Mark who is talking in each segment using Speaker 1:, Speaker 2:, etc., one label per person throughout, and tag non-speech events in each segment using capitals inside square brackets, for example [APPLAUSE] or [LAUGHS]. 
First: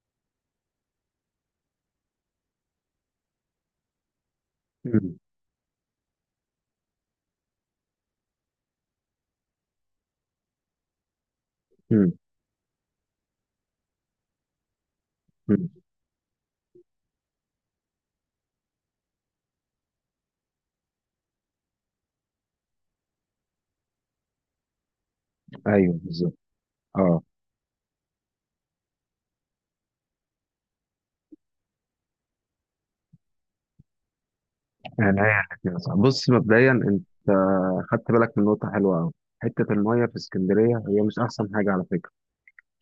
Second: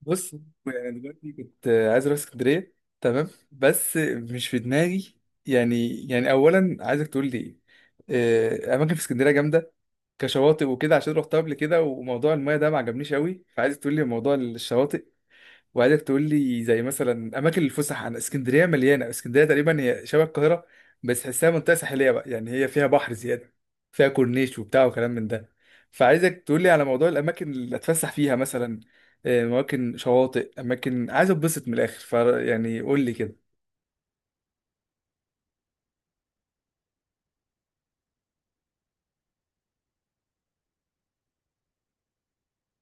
Speaker 1: بص، يعني انا دلوقتي كنت عايز اروح اسكندريه، تمام، بس مش في دماغي.
Speaker 2: مم.
Speaker 1: يعني اولا عايزك تقول لي إيه؟ اماكن في اسكندريه جامده، كشواطئ وكده، عشان رحتها قبل كده
Speaker 2: مم.
Speaker 1: وموضوع المايه ده ما عجبنيش قوي، فعايزك تقول لي موضوع الشواطئ.
Speaker 2: مم.
Speaker 1: وعايزك تقول لي زي مثلا اماكن الفسح، عن اسكندريه مليانه، اسكندريه تقريبا هي شبه القاهره، بس تحسها منطقه ساحليه بقى، يعني هي فيها بحر زياده، فيها كورنيش وبتاع وكلام من ده.
Speaker 2: ايوه بالظبط،
Speaker 1: فعايزك تقول لي على موضوع
Speaker 2: اه
Speaker 1: الاماكن اللي اتفسح فيها مثلا، اماكن شواطئ، اماكن عايز اتبسط من الاخر، يعني قول لي كده.
Speaker 2: يعني هي كده صح. بص مبدئيا انت خدت بالك من نقطه حلوه قوي. حته الميه في اسكندريه هي مش احسن حاجه على فكره.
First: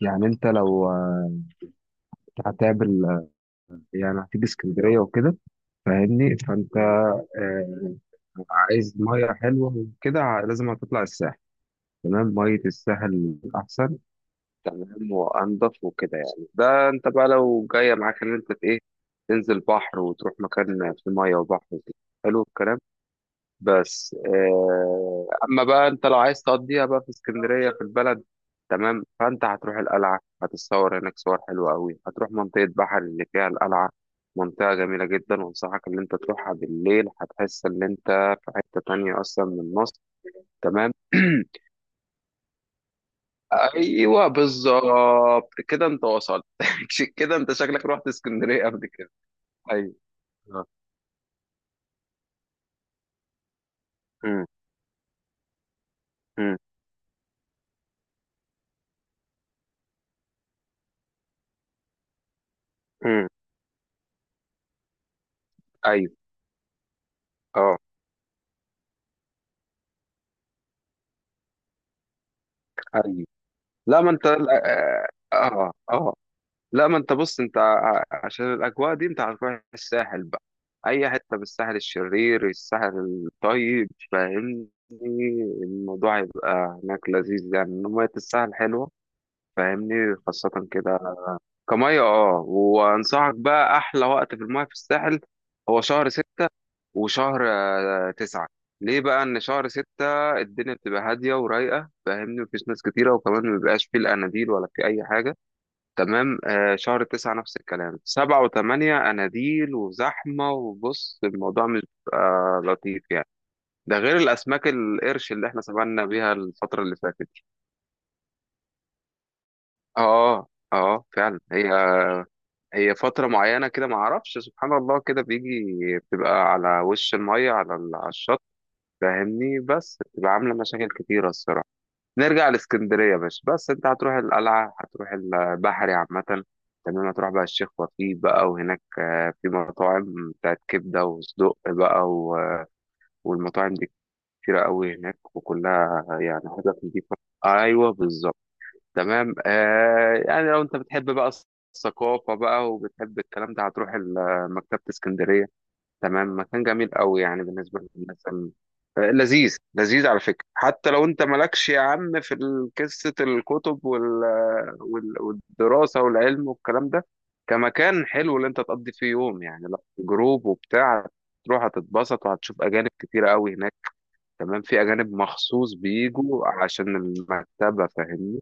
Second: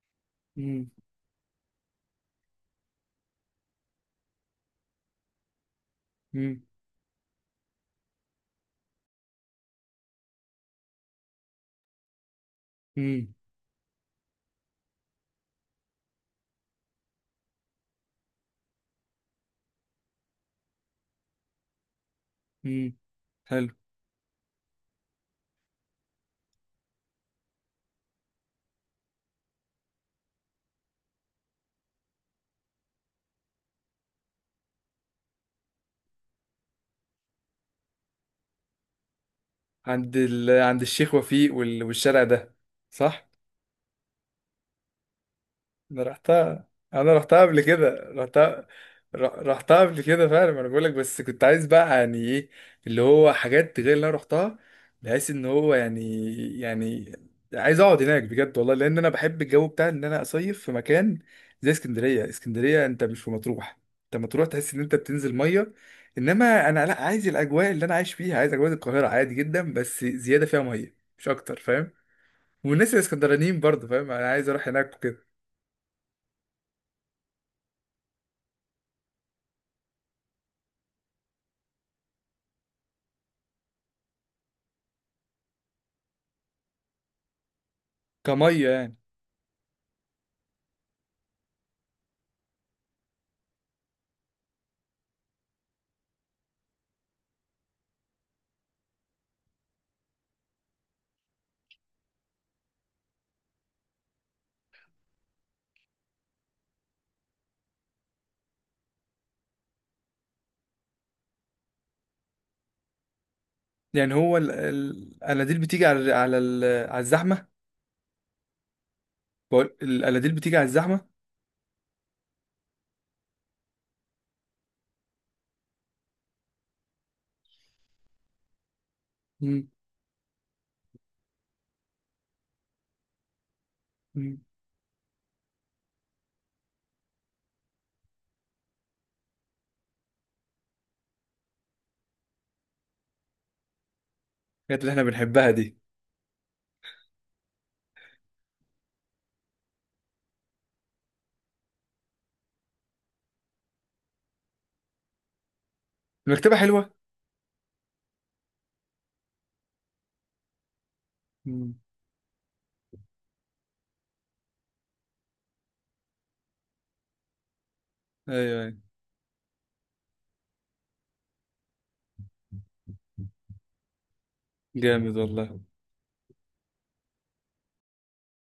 Speaker 2: يعني انت لو
Speaker 1: مم.
Speaker 2: هتقابل يعني هتيجي اسكندريه وكده، فاهمني؟
Speaker 1: مم.
Speaker 2: فانت آه، عايز ميه حلوه وكده، لازم هتطلع الساحل. تمام، ميه
Speaker 1: مم.
Speaker 2: الساحل احسن. تمام وانضف وكده. يعني ده انت بقى لو جايه معاك ان انت ايه، تنزل بحر وتروح مكان في ميه وبحر وكده. حلو الكلام.
Speaker 1: مم. حلو.
Speaker 2: بس اما بقى انت لو عايز تقضيها بقى في اسكندريه في البلد. تمام، فانت هتروح القلعه، هتتصور هناك صور حلوه قوي، هتروح منطقه بحر اللي فيها القلعه. منطقه جميله جدا، وانصحك ان انت تروحها بالليل، هتحس ان انت في حته تانية اصلا من مصر.
Speaker 1: عند
Speaker 2: تمام.
Speaker 1: الشيخ وفيق والشارع ده. صح.
Speaker 2: [CLEARS THROAT] ايوه بالظبط كده
Speaker 1: انا
Speaker 2: انت وصلت.
Speaker 1: رحتها، انا
Speaker 2: [LAUGHS] كده
Speaker 1: رحتها
Speaker 2: انت
Speaker 1: قبل
Speaker 2: شكلك رحت
Speaker 1: كده،
Speaker 2: اسكندريه
Speaker 1: رحتها،
Speaker 2: قبل كده؟
Speaker 1: رحتها
Speaker 2: ايوه.
Speaker 1: قبل كده فعلا،
Speaker 2: آه.
Speaker 1: انا بقول لك، بس كنت عايز بقى يعني ايه، اللي هو حاجات غير اللي انا
Speaker 2: مم.
Speaker 1: رحتها، بحيث ان هو يعني،
Speaker 2: مم.
Speaker 1: يعني عايز اقعد هناك بجد والله، لان انا بحب الجو بتاع ان انا اصيف في مكان زي اسكندريه. اسكندريه انت مش
Speaker 2: مم.
Speaker 1: في مطروح، انت مطروح تحس ان انت بتنزل ميه،
Speaker 2: ايوه.
Speaker 1: انما انا لا، عايز الاجواء
Speaker 2: اه.
Speaker 1: اللي انا عايش فيها، عايز اجواء القاهره عادي جدا، بس زياده فيها ميه مش اكتر، فاهم؟ والناس
Speaker 2: ايوه.
Speaker 1: الاسكندرانيين برضه،
Speaker 2: لا
Speaker 1: فاهم؟
Speaker 2: ما انت
Speaker 1: انا عايز اروح هناك
Speaker 2: اه.
Speaker 1: وكده.
Speaker 2: اه آه. لا ما انت بص، انت عشان الاجواء دي انت هتروح الساحل بقى. اي حته بالساحل، الشرير الساحل الطيب، فاهمني؟ الموضوع هيبقى هناك لذيذ يعني، إن ميه الساحل
Speaker 1: كميه
Speaker 2: حلوه،
Speaker 1: يعني.
Speaker 2: فاهمني؟ خاصه كده، كميه. اه وانصحك بقى، احلى وقت في الميه في الساحل هو شهر 6 وشهر تسعة. ليه بقى؟ ان شهر 6 الدنيا بتبقى هاديه ورايقه، فاهمني؟ مفيش ناس كتيره، وكمان مبيبقاش فيه الاناديل ولا فيه اي حاجه. تمام. شهر 9 نفس الكلام. 7 و8 أناديل وزحمة، وبص الموضوع مش بيبقى لطيف يعني. ده
Speaker 1: يعني
Speaker 2: غير
Speaker 1: هو
Speaker 2: الأسماك القرش اللي
Speaker 1: الاناديل
Speaker 2: احنا
Speaker 1: بتيجي
Speaker 2: سافرنا
Speaker 1: على
Speaker 2: بيها
Speaker 1: على
Speaker 2: الفترة اللي
Speaker 1: على
Speaker 2: فاتت.
Speaker 1: الزحمه. بقول الاناديل
Speaker 2: اه. اه.
Speaker 1: بتيجي على الزحمه.
Speaker 2: فعلا هي، هي فترة معينة كده، ما اعرفش، سبحان الله كده بيجي. بتبقى على وش المية، على على الشط، فاهمني؟
Speaker 1: مم.
Speaker 2: بس بتبقى عاملة مشاكل كتيرة الصراحة. نرجع لاسكندرية يا باشا. بس انت هتروح
Speaker 1: مم.
Speaker 2: القلعة، هتروح البحري عامة. تمام، هتروح بقى الشيخ وفيق بقى، وهناك في مطاعم بتاعت كبدة وصدق بقى والمطاعم دي كتيرة
Speaker 1: الحاجات اللي
Speaker 2: قوي
Speaker 1: احنا
Speaker 2: هناك،
Speaker 1: بنحبها دي.
Speaker 2: وكلها يعني حاجات نضيفة. ايوه بالظبط. تمام يعني لو انت بتحب بقى الثقافة بقى وبتحب الكلام ده، هتروح مكتبة اسكندرية. تمام،
Speaker 1: المكتبه
Speaker 2: مكان جميل
Speaker 1: حلوه.
Speaker 2: قوي يعني بالنسبة للناس لذيذ. لذيذ على فكرة. حتى لو انت مالكش
Speaker 1: مم.
Speaker 2: يا عم في قصة الكتب والدراسة والعلم والكلام ده، كمكان حلو اللي انت
Speaker 1: ايوه، ايوه.
Speaker 2: تقضي فيه يوم يعني، لا جروب وبتاع. تروح هتتبسط، وهتشوف أجانب كتيرة قوي هناك. تمام، في أجانب
Speaker 1: جامد والله،
Speaker 2: مخصوص بيجوا عشان المكتبة، فاهمني؟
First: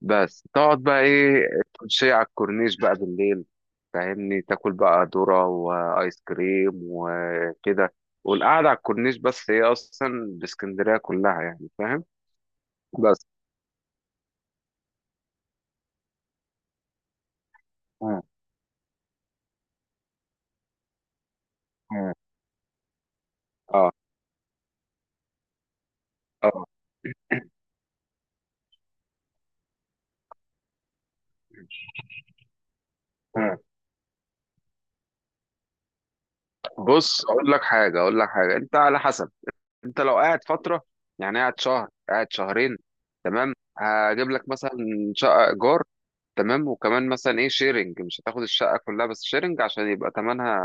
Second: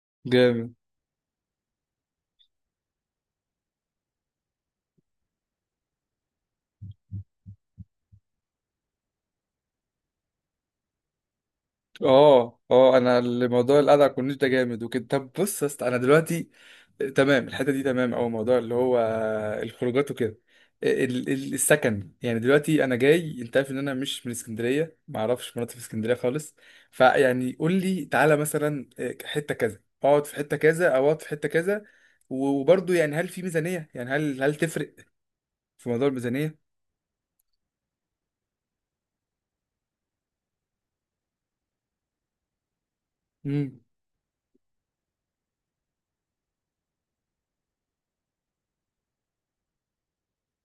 Speaker 2: بس
Speaker 1: جامد.
Speaker 2: تقعد بقى ايه، تمشي على الكورنيش بقى بالليل، فاهمني؟ تاكل بقى ذرة وايس كريم وكده. والقعدة على الكورنيش بس، هي اصلا باسكندرية كلها يعني، فاهم؟
Speaker 1: اه، اه، انا
Speaker 2: بس.
Speaker 1: الموضوع الكورنيش ده جامد وكده. طب بص يا اسطى، انا دلوقتي تمام، الحته دي تمام،
Speaker 2: مم.
Speaker 1: او موضوع اللي هو الخروجات وكده، السكن،
Speaker 2: مم.
Speaker 1: يعني دلوقتي انا جاي، انت عارف ان
Speaker 2: اه.
Speaker 1: انا مش من اسكندريه، ما اعرفش مناطق في اسكندريه خالص.
Speaker 2: اه.
Speaker 1: فيعني قول لي تعالى مثلا حته كذا، اقعد في حته كذا او اقعد في حته كذا. وبرضه يعني، هل في
Speaker 2: مم.
Speaker 1: ميزانيه؟ يعني، هل تفرق في موضوع الميزانيه؟
Speaker 2: بص اقول لك حاجة، اقول لك حاجة، انت على حسب. انت لو قاعد فترة، يعني قاعد شهر قاعد شهرين، تمام.
Speaker 1: امم
Speaker 2: هجيب لك مثلا شقة ايجار، تمام. وكمان مثلا ايه شيرنج، مش هتاخد الشقة كلها بس شيرنج عشان يبقى تمنها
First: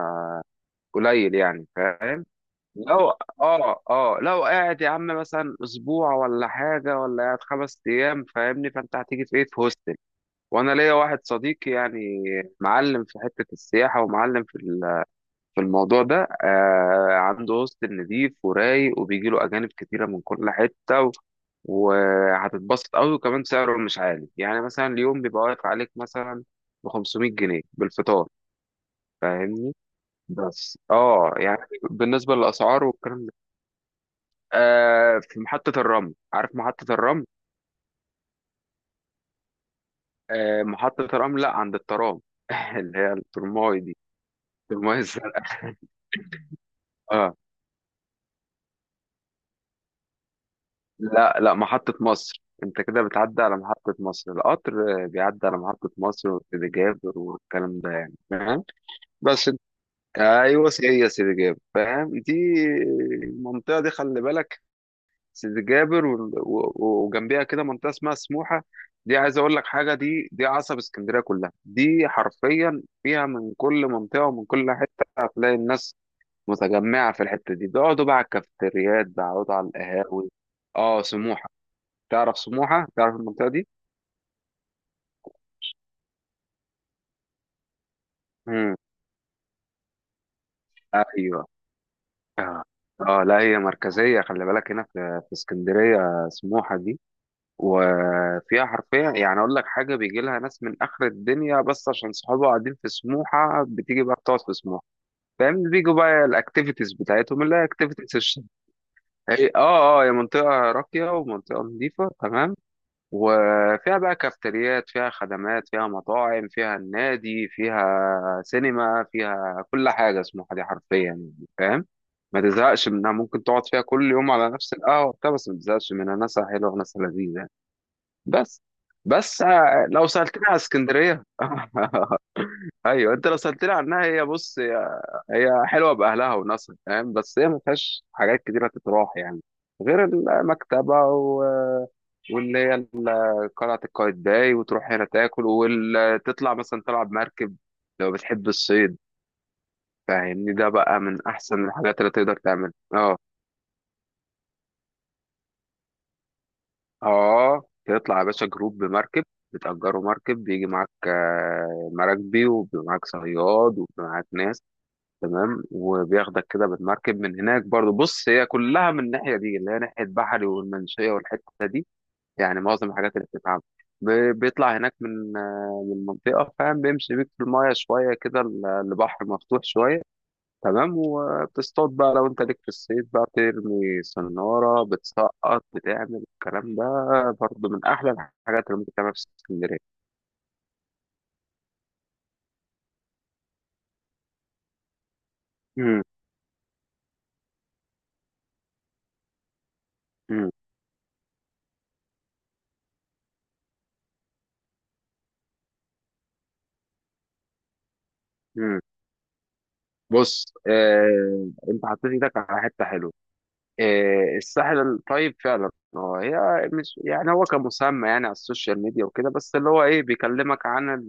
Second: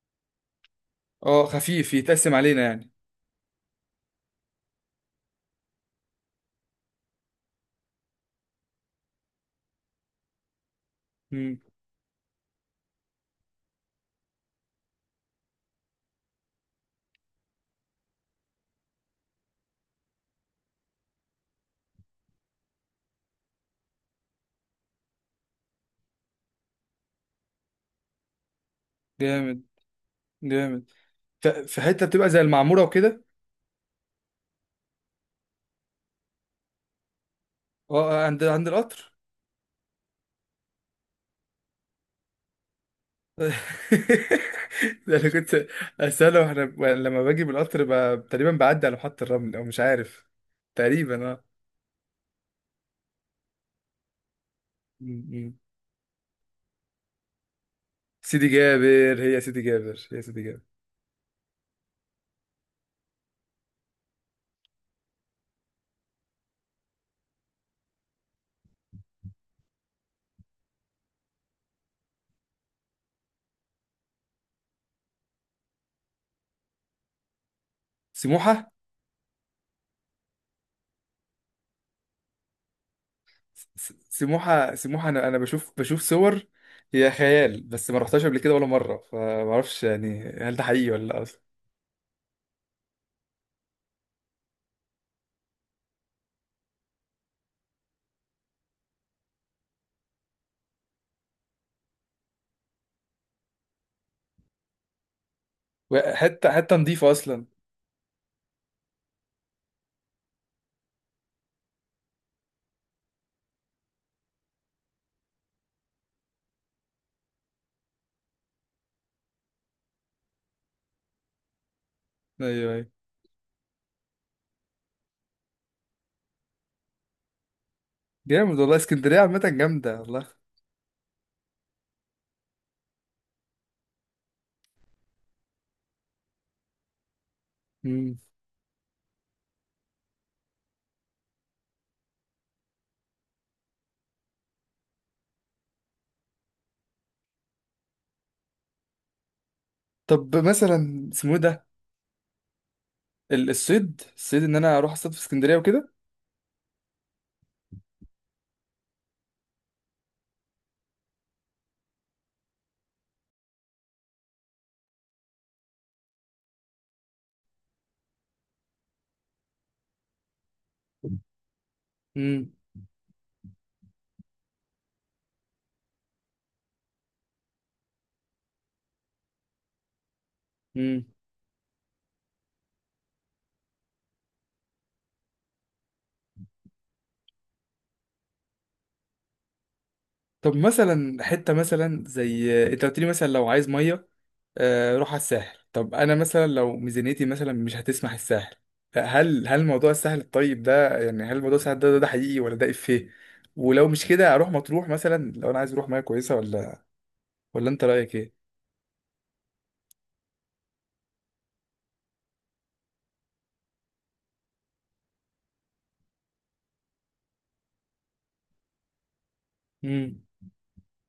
Speaker 2: قليل
Speaker 1: اه،
Speaker 2: يعني،
Speaker 1: خفيف
Speaker 2: فاهم؟
Speaker 1: يتقسم علينا يعني.
Speaker 2: لو اه لو قاعد يا عم مثلا اسبوع ولا حاجه، ولا قاعد 5 ايام، فاهمني؟ فانت هتيجي في ايه، في هوستل. وانا ليا واحد
Speaker 1: امم
Speaker 2: صديقي يعني معلم في حته السياحه ومعلم في في الموضوع ده، عنده هوستل نضيف ورايق، وبيجي له اجانب كتيره من كل حته وهتتبسط قوي. وكمان سعره مش عالي يعني، مثلا اليوم بيبقى واقف عليك مثلا ب 500 جنيه بالفطار،
Speaker 1: جامد،
Speaker 2: فاهمني؟ بس
Speaker 1: جامد.
Speaker 2: اه يعني،
Speaker 1: في حته بتبقى
Speaker 2: بالنسبة
Speaker 1: زي المعموره
Speaker 2: للأسعار
Speaker 1: وكده.
Speaker 2: والكلام ده في محطة الرمل، عارف محطة الرمل؟
Speaker 1: اه، عند القطر.
Speaker 2: محطة الرمل، لا عند الترام. [LAUGHS] اللي هي الترماي دي، الترماي
Speaker 1: [LAUGHS] ده انا
Speaker 2: الزرق.
Speaker 1: كنت اساله، واحنا لما
Speaker 2: اه.
Speaker 1: باجي بالقطر تقريبا بعدي على محطه الرمل او مش عارف، تقريبا
Speaker 2: لا
Speaker 1: اه.
Speaker 2: لا محطة مصر، انت كده بتعدي على محطة مصر. القطر
Speaker 1: م-
Speaker 2: بيعدي
Speaker 1: م.
Speaker 2: على محطة مصر وسيدي جابر والكلام ده يعني،
Speaker 1: سيدي
Speaker 2: فاهم؟
Speaker 1: جابر، هي
Speaker 2: بس انت-
Speaker 1: سيدي جابر، هي سيدي جابر؟
Speaker 2: ايوه، هي سيدي جابر، فاهم دي؟ المنطقة دي خلي بالك، سيدي جابر و وجنبيها كده منطقه اسمها سموحه. دي عايز اقول لك حاجه، دي عصب اسكندريه كلها، دي حرفيا فيها من كل منطقه ومن كل حته، هتلاقي الناس متجمعه في الحته دي، بيقعدوا بقى على
Speaker 1: سموحه.
Speaker 2: الكافيتريات، بيقعدوا على القهاوي. اه سموحه، تعرف سموحه؟ تعرف المنطقه دي؟
Speaker 1: سموحه، سموحه، انا بشوف صور. هي خيال، بس ما رحتهاش قبل كده ولا
Speaker 2: امم.
Speaker 1: مره، فما اعرفش يعني، هل ده حقيقي ولا لا اصلا؟
Speaker 2: ايوه. اه. لا هي مركزيه خلي بالك هنا في في اسكندريه سموحه دي. وفيها حرفيا يعني، اقول لك حاجه، بيجي لها ناس من اخر الدنيا، بس عشان صحابها قاعدين في سموحه بتيجي بقى بتقعد في سموحه، فاهم؟ بيجوا بقى
Speaker 1: حته، حته
Speaker 2: الاكتيفيتيز
Speaker 1: نظيفه
Speaker 2: بتاعتهم
Speaker 1: اصلا؟
Speaker 2: اللي هي اكتيفيتيز الشتاء. هي منطقه راقيه ومنطقه نظيفه، تمام. وفيها بقى كافتريات، فيها خدمات، فيها مطاعم، فيها النادي، فيها سينما، فيها كل حاجه. سموحه دي حرفيا يعني، فاهم؟ ما
Speaker 1: ايوه، ايوه.
Speaker 2: تزهقش منها، ممكن تقعد فيها كل يوم على نفس القهوه بتاع بس ما تزهقش منها، ناسها حلوه وناسها لذيذه.
Speaker 1: جامد
Speaker 2: بس.
Speaker 1: والله، اسكندريه عامه
Speaker 2: بس
Speaker 1: جامده.
Speaker 2: لو سألتني على اسكندرية، [LAUGHS] ايوه انت لو سألتني عنها، هي بص، هي هي حلوة بأهلها وناسها، فاهم؟ بس هي ما فيهاش
Speaker 1: والله.
Speaker 2: حاجات كتيرة تتراح يعني، غير المكتبة واللي هي قلعة قايتباي، وتروح هنا تاكل وتطلع مثلا تلعب مركب لو بتحب الصيد،
Speaker 1: طب
Speaker 2: فاهمني؟ ده بقى
Speaker 1: مثلا
Speaker 2: من
Speaker 1: اسمه إيه
Speaker 2: أحسن
Speaker 1: ده؟
Speaker 2: الحاجات اللي تقدر تعملها. اه.
Speaker 1: الصيد، الصيد ان انا اروح اصطاد في اسكندريه وكده؟
Speaker 2: اه، تطلع يا باشا جروب بمركب، بتأجروا مركب، بيجي معاك مراكبي وبيبقى معاك صياد وبيبقى معاك ناس، تمام. وبياخدك كده بالمركب من هناك برضو. بص هي كلها من الناحية دي اللي هي ناحية بحري والمنشية والحتة دي،
Speaker 1: امم
Speaker 2: يعني معظم الحاجات اللي بتتعمل ب- بيطلع هناك من من المنطقة، فاهم؟ بيمشي بيك في المايه شوية كده، البحر مفتوح شوية، تمام.
Speaker 1: امم
Speaker 2: وبتصطاد بقى لو انت ليك في الصيد بقى، ترمي صنارة بتسقط، بتعمل الكلام ده. برضه من أحلى الحاجات اللي ممكن تعملها في اسكندرية.
Speaker 1: طب مثلا حته مثلا، زي انت قلت لي مثلا لو عايز ميه روح على الساحل. طب
Speaker 2: مم،
Speaker 1: انا مثلا لو ميزانيتي مثلا مش هتسمح الساحل، هل موضوع الساحل
Speaker 2: مم،
Speaker 1: الطيب ده، يعني هل موضوع الساحل ده ده حقيقي ولا ده افيه؟ ولو مش كده اروح مطروح مثلا لو انا عايز اروح ميه كويسه، ولا انت رايك ايه؟
Speaker 2: مم. بص انت حطيت ايدك على حتة حلوة. الساحل الطيب فعلا. هو هي مش يعني، هو كمسمى يعني على السوشيال ميديا وكده، بس اللي هو ايه،
Speaker 1: امم
Speaker 2: بيكلمك عن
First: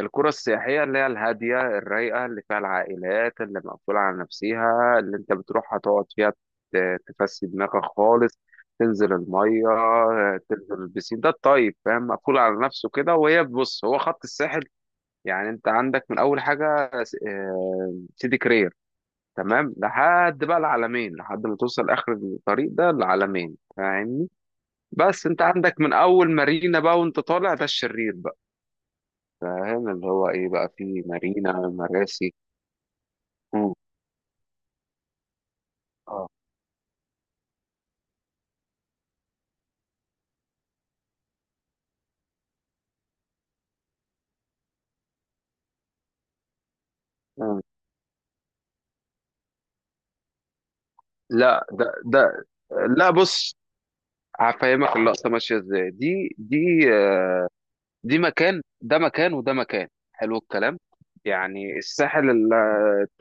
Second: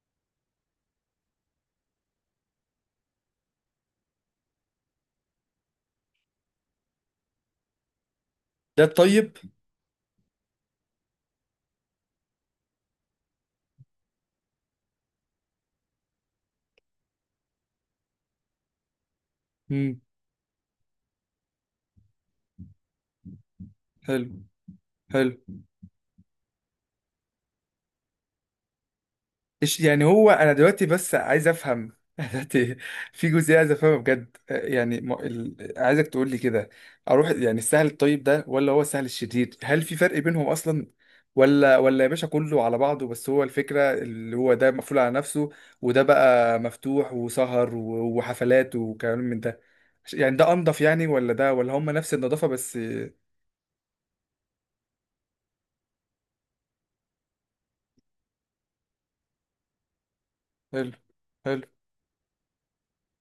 Speaker 2: القرى السياحية اللي هي الهادية الرايقة اللي فيها العائلات اللي مقفولة على نفسها، اللي انت بتروحها تقعد فيها تفسي دماغك خالص.
Speaker 1: ده
Speaker 2: تنزل
Speaker 1: الطيب.
Speaker 2: المية، تنزل البسين. ده الطيب، فاهم؟ مقفول على نفسه كده. وهي بص هو خط الساحل، يعني انت عندك من اول حاجة سيدي كرير تمام،
Speaker 1: امم
Speaker 2: لحد بقى العلمين، لحد ما توصل اخر الطريق ده العلمين، فاهمني؟
Speaker 1: حلو،
Speaker 2: بس
Speaker 1: حلو.
Speaker 2: انت عندك من اول مارينا بقى وانت طالع ده الشرير بقى،
Speaker 1: إيش
Speaker 2: فاهم؟
Speaker 1: يعني؟
Speaker 2: اللي هو
Speaker 1: هو
Speaker 2: ايه
Speaker 1: انا
Speaker 2: بقى،
Speaker 1: دلوقتي
Speaker 2: في
Speaker 1: بس عايز
Speaker 2: مارينا
Speaker 1: افهم [LAUGHS]
Speaker 2: مراسي.
Speaker 1: دلوقتي، في جزئيه عايز
Speaker 2: مم.
Speaker 1: افهمها بجد، يعني عايزك
Speaker 2: اه.
Speaker 1: تقول لي كده، اروح يعني السهل الطيب ده ولا هو السهل الشديد؟ هل في فرق بينهم اصلا، ولا يا باشا كله على بعضه؟ بس هو الفكره اللي هو ده مقفول على نفسه، وده بقى مفتوح
Speaker 2: مم.
Speaker 1: وسهر وحفلات وكلام من ده. يعني ده انضف يعني، ولا ده؟
Speaker 2: لا
Speaker 1: ولا هم
Speaker 2: ده
Speaker 1: نفس
Speaker 2: ده
Speaker 1: النظافه بس؟
Speaker 2: لا بص هفهمك اللقطه ماشيه ازاي. دي مكان، ده مكان، وده مكان. حلو الكلام.
Speaker 1: حلو، حلو،
Speaker 2: يعني الساحل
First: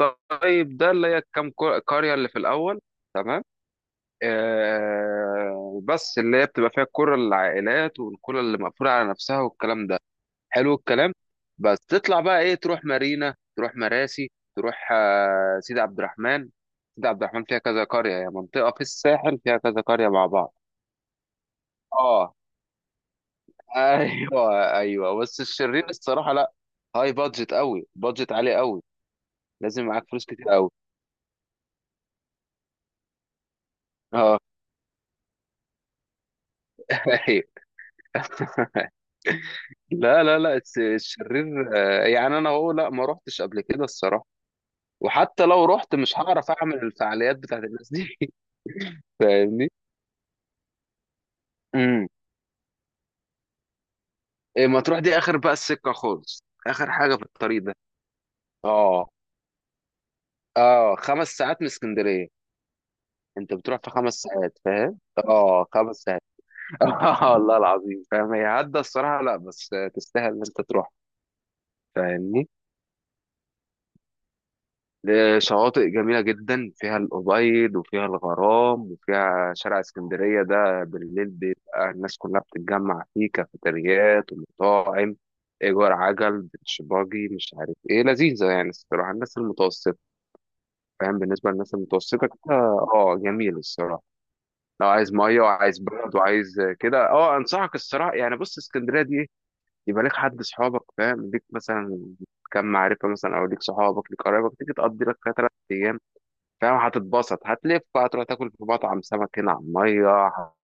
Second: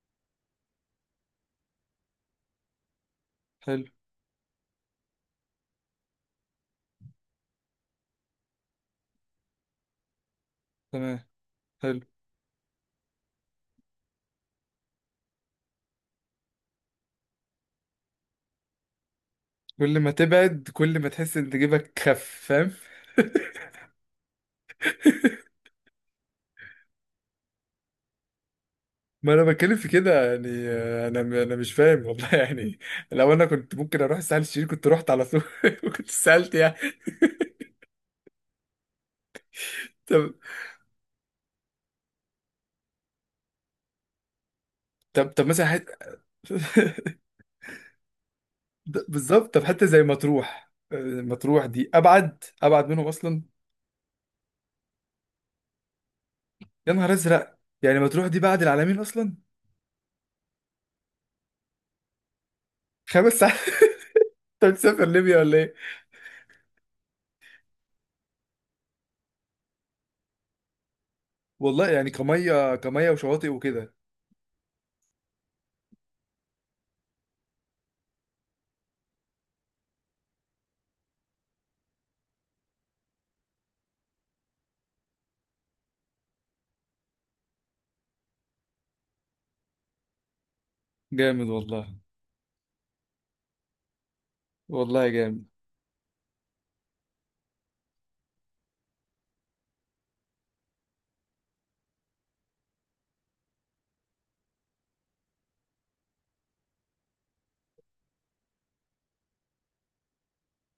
Speaker 2: الطيب ده اللي هي كام قريه اللي في الاول، تمام.
Speaker 1: حلو،
Speaker 2: بس اللي هي بتبقى فيها الكره للعائلات والكره اللي مقفوله على نفسها والكلام ده. حلو الكلام.
Speaker 1: تمام،
Speaker 2: بس
Speaker 1: حلو.
Speaker 2: تطلع بقى ايه، تروح مارينا، تروح مراسي، تروح سيدي عبد الرحمن. سيدي عبد الرحمن فيها كذا قرية، هي منطقة في الساحل فيها كذا
Speaker 1: كل
Speaker 2: قرية
Speaker 1: ما
Speaker 2: مع بعض.
Speaker 1: تبعد كل ما تحس ان جيبك خف،
Speaker 2: اه
Speaker 1: فاهم؟
Speaker 2: ايوه، ايوه بس الشرير الصراحة لا، هاي بادجت قوي، بادجت عالي قوي.
Speaker 1: ما انا بتكلم
Speaker 2: لازم
Speaker 1: في
Speaker 2: معاك فلوس
Speaker 1: كده
Speaker 2: كتير
Speaker 1: يعني،
Speaker 2: قوي.
Speaker 1: انا مش فاهم والله [LAUGHS] يعني. لو انا كنت ممكن اروح
Speaker 2: اه.
Speaker 1: الساحل الشرير كنت رحت على طول، [LAUGHS] وكنت سالت يعني.
Speaker 2: [LAUGHS] أيوة. لا
Speaker 1: طب،
Speaker 2: لا لا الشرير، يعني انا هو لا ما روحتش قبل كده الصراحة.
Speaker 1: طب، طب
Speaker 2: وحتى
Speaker 1: مثلا
Speaker 2: لو رحت مش هعرف اعمل
Speaker 1: [LAUGHS]
Speaker 2: الفعاليات بتاعت الناس دي. [LAUGHS]
Speaker 1: بالظبط، طب
Speaker 2: فاهمني.
Speaker 1: حتى زي مطروح، مطروح دي ابعد، ابعد منهم اصلا؟
Speaker 2: إيه، مطروح دي اخر بقى السكه خالص، اخر
Speaker 1: يا نهار
Speaker 2: حاجه في
Speaker 1: ازرق،
Speaker 2: الطريق ده.
Speaker 1: يعني مطروح دي بعد العالمين
Speaker 2: اه.
Speaker 1: اصلا؟
Speaker 2: اه، 5 ساعات من اسكندريه،
Speaker 1: 5 ساعات؟
Speaker 2: انت بتروح في
Speaker 1: [LAUGHS]
Speaker 2: 5 ساعات،
Speaker 1: انت
Speaker 2: فاهم؟
Speaker 1: مسافر ليبيا ولا
Speaker 2: اه
Speaker 1: ايه؟
Speaker 2: خمس ساعات. [LAUGHS] اه والله العظيم، فاهم؟ هي عدى الصراحه لا، بس تستاهل ان انت تروح،
Speaker 1: والله يعني
Speaker 2: فاهمني؟
Speaker 1: كميه، كميه، وشواطئ وكده.
Speaker 2: شواطئ جميله جدا، فيها الابيض وفيها الغرام، وفيها شارع اسكندريه ده بالليل بيبقى الناس كلها بتتجمع فيه، كافيتريات ومطاعم، ايجار عجل بيتش باجي مش عارف ايه، لذيذه يعني الصراحه، الناس المتوسطه، فاهم؟
Speaker 1: جامد
Speaker 2: بالنسبة للناس
Speaker 1: والله.
Speaker 2: المتوسطة كده اه جميل الصراحة. لو
Speaker 1: والله
Speaker 2: عايز مية
Speaker 1: جامد.
Speaker 2: وعايز برد وعايز كده اه، انصحك الصراحة يعني. بص اسكندرية دي إيه؟ يبقى ليك حد صحابك، فاهم؟ ليك مثلا كم معرفة، مثلا او ليك صحابك، ليك قرايبك، تيجي تقضي لك فيها 3 ايام، فاهم؟ هتتبسط، هتلف، هتروح تاكل في مطعم سمك هنا على المية،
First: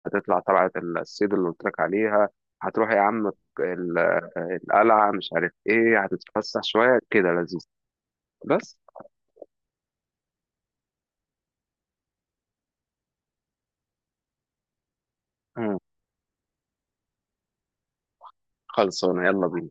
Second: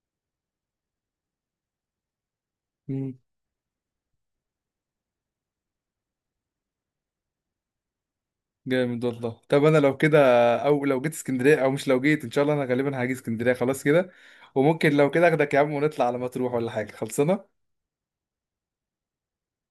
Speaker 2: هتطلع طلعة الصيد اللي قلت لك عليها، هتروح يا عم ال- القلعة، مش عارف ايه، هتتفسح شوية كده، لذيذ. بس.
Speaker 1: جامد والله. طب انا لو كده، او لو جيت اسكندريه، او مش لو جيت، ان شاء الله انا غالبا هاجي اسكندريه خلاص كده، وممكن لو كده اخدك يا عم
Speaker 2: مم.
Speaker 1: ونطلع على مطروح ولا حاجه. خلصنا؟
Speaker 2: خلصانة، يلا بينا.